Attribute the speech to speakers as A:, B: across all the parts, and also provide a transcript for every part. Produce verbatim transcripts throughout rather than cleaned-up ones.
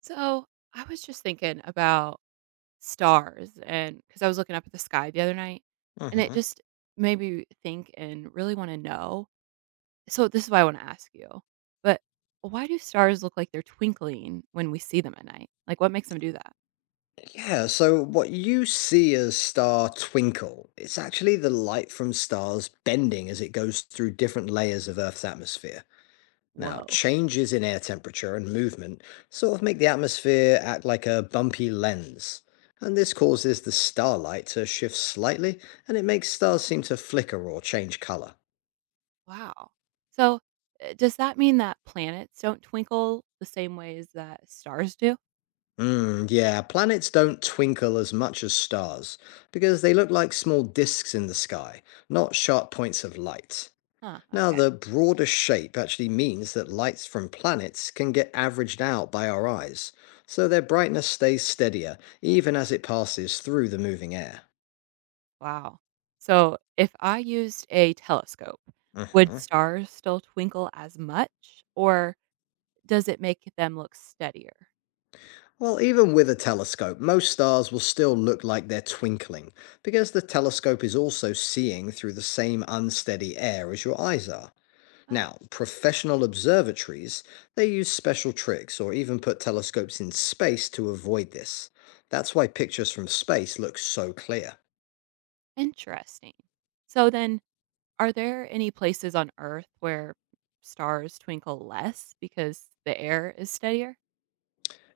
A: So I was just thinking about stars, and because I was looking up at the sky the other night, and it
B: hmm
A: just made me think and really want to know. So this is why I want to ask you. But why do stars look like they're twinkling when we see them at night? Like, what makes them do that?
B: Yeah, so what you see as star twinkle, it's actually the light from stars bending as it goes through different layers of Earth's atmosphere. Now,
A: Whoa!
B: changes in air temperature and movement sort of make the atmosphere act like a bumpy lens. And this causes the starlight to shift slightly, and it makes stars seem to flicker or change color.
A: Wow! So uh, does that mean that planets don't twinkle the same ways that stars do?
B: Mm, yeah, planets don't twinkle as much as stars, because they look like small disks in the sky, not sharp points of light.
A: Huh?
B: Now,
A: Okay.
B: the broader shape actually means that lights from planets can get averaged out by our eyes, so their brightness stays steadier even as it passes through the moving air.
A: Wow. So, if I used a telescope, would
B: Mhm.
A: stars still twinkle as much, or does it make them look steadier?
B: Well, even with a telescope, most stars will still look like they're twinkling because the telescope is also seeing through the same unsteady air as your eyes are.
A: Oh,
B: Now, professional observatories, they use special tricks or even put telescopes in space to avoid this. That's why pictures from space look so clear.
A: interesting. So, then are there any places on Earth where stars twinkle less because the air is steadier?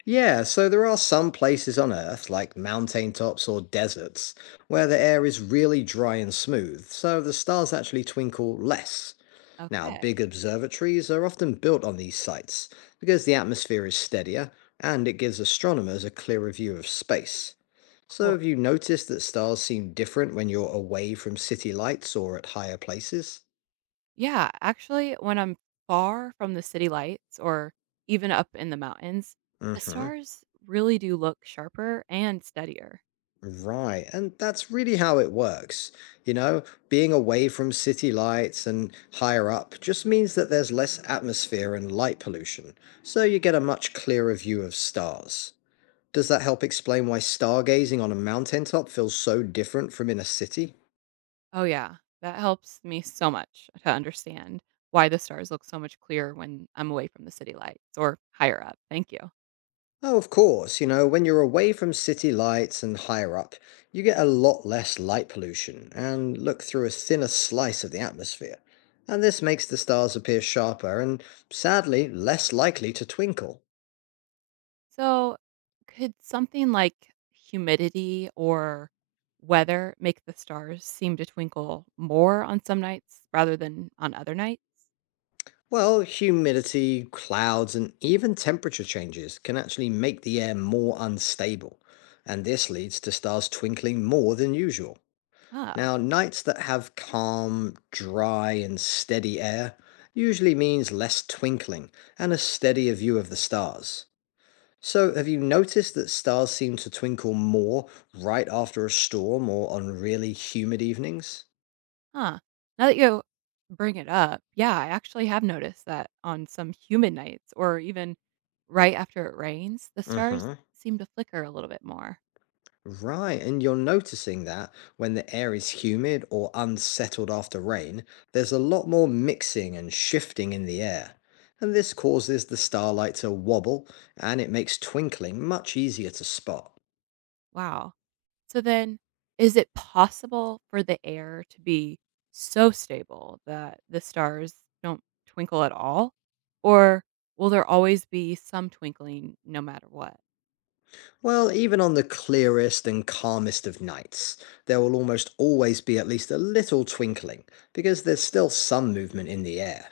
B: Yeah, so there are some places on Earth, like mountaintops or deserts, where the air is really dry and smooth, so the stars actually twinkle less. Now, big
A: Okay,
B: observatories are often built on these sites because the atmosphere is steadier and it gives astronomers a clearer view of space. So,
A: cool.
B: have you noticed that stars seem different when you're away from city lights or at higher places?
A: Yeah, actually, when I'm far from the city lights or even up in the mountains,
B: Mm
A: the
B: hmm.
A: stars really do look sharper and steadier.
B: Right. And that's really how it works. You know, being away from city lights and higher up just means that there's less atmosphere and light pollution, so you get a much clearer view of stars. Does that help explain why stargazing on a mountaintop feels so different from in a city?
A: Oh, yeah. That helps me so much to understand why the stars look so much clearer when I'm away from the city lights or higher up. Thank you.
B: Oh, of course. You know, when you're away from city lights and higher up, you get a lot less light pollution and look through a thinner slice of the atmosphere. And this makes the stars appear sharper and, sadly, less likely to twinkle.
A: So, could something like humidity or weather make the stars seem to twinkle more on some nights rather than on other nights?
B: Well, humidity, clouds, and even temperature changes can actually make the air more unstable. And this leads to stars twinkling more than usual.
A: Oh,
B: Now, nights that have calm, dry, and steady air usually means less twinkling and a steadier view of the stars. So, have you noticed that stars seem to twinkle more right after a storm or on really humid evenings?
A: huh. Now that you bring it up, yeah, I actually have noticed that on some humid nights or even right after it rains, the
B: Mm
A: stars
B: hmm.
A: seem to flicker a little bit more.
B: Right, and you're noticing that when the air is humid or unsettled after rain, there's a lot more mixing and shifting in the air. And this causes the starlight to wobble and it makes twinkling much easier to spot.
A: Wow. So then, is it possible for the air to be so stable that the stars don't twinkle at all? Or will there always be some twinkling no matter what?
B: Well, even on the clearest and calmest of nights, there will almost always be at least a little twinkling because there's still some movement in the air.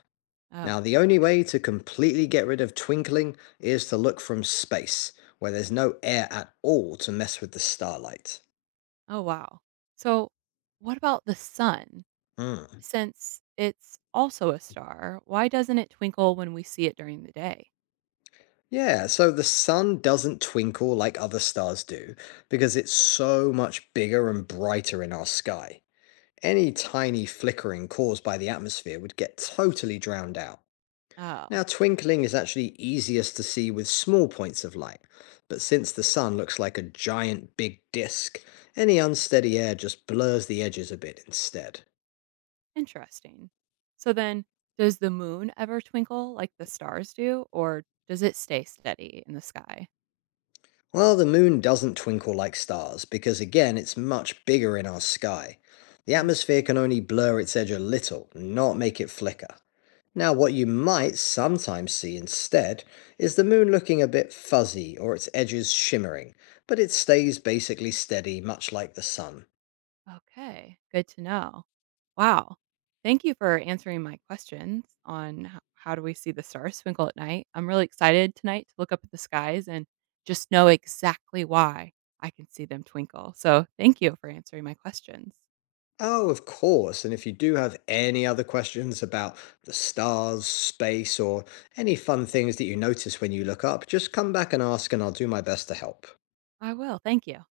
A: Oh,
B: Now, the only
A: goodness.
B: way to completely get rid of twinkling is to look from space, where there's no air at all to mess with the starlight.
A: Oh, wow. So, what about the sun?
B: Mm.
A: Since it's also a star, why doesn't it twinkle when we see it during the day?
B: Yeah, so the sun doesn't twinkle like other stars do, because it's so much bigger and brighter in our sky. Any tiny flickering caused by the atmosphere would get totally drowned out.
A: Oh,
B: Now, twinkling is actually easiest to see with small points of light, but since the sun looks like a giant big disk, any unsteady air just blurs the edges a bit instead.
A: interesting. So then, does the moon ever twinkle like the stars do, or does it stay steady in the sky?
B: Well, the moon doesn't twinkle like stars because, again, it's much bigger in our sky. The atmosphere can only blur its edge a little, not make it flicker. Now, what you might sometimes see instead is the moon looking a bit fuzzy or its edges shimmering, but it stays basically steady, much like the sun.
A: Okay, good to know. Wow. Thank you for answering my questions on h- how do we see the stars twinkle at night. I'm really excited tonight to look up at the skies and just know exactly why I can see them twinkle. So, thank you for answering my questions.
B: Oh, of course. And if you do have any other questions about the stars, space, or any fun things that you notice when you look up, just come back and ask, and I'll do my best to help.
A: I will. Thank you.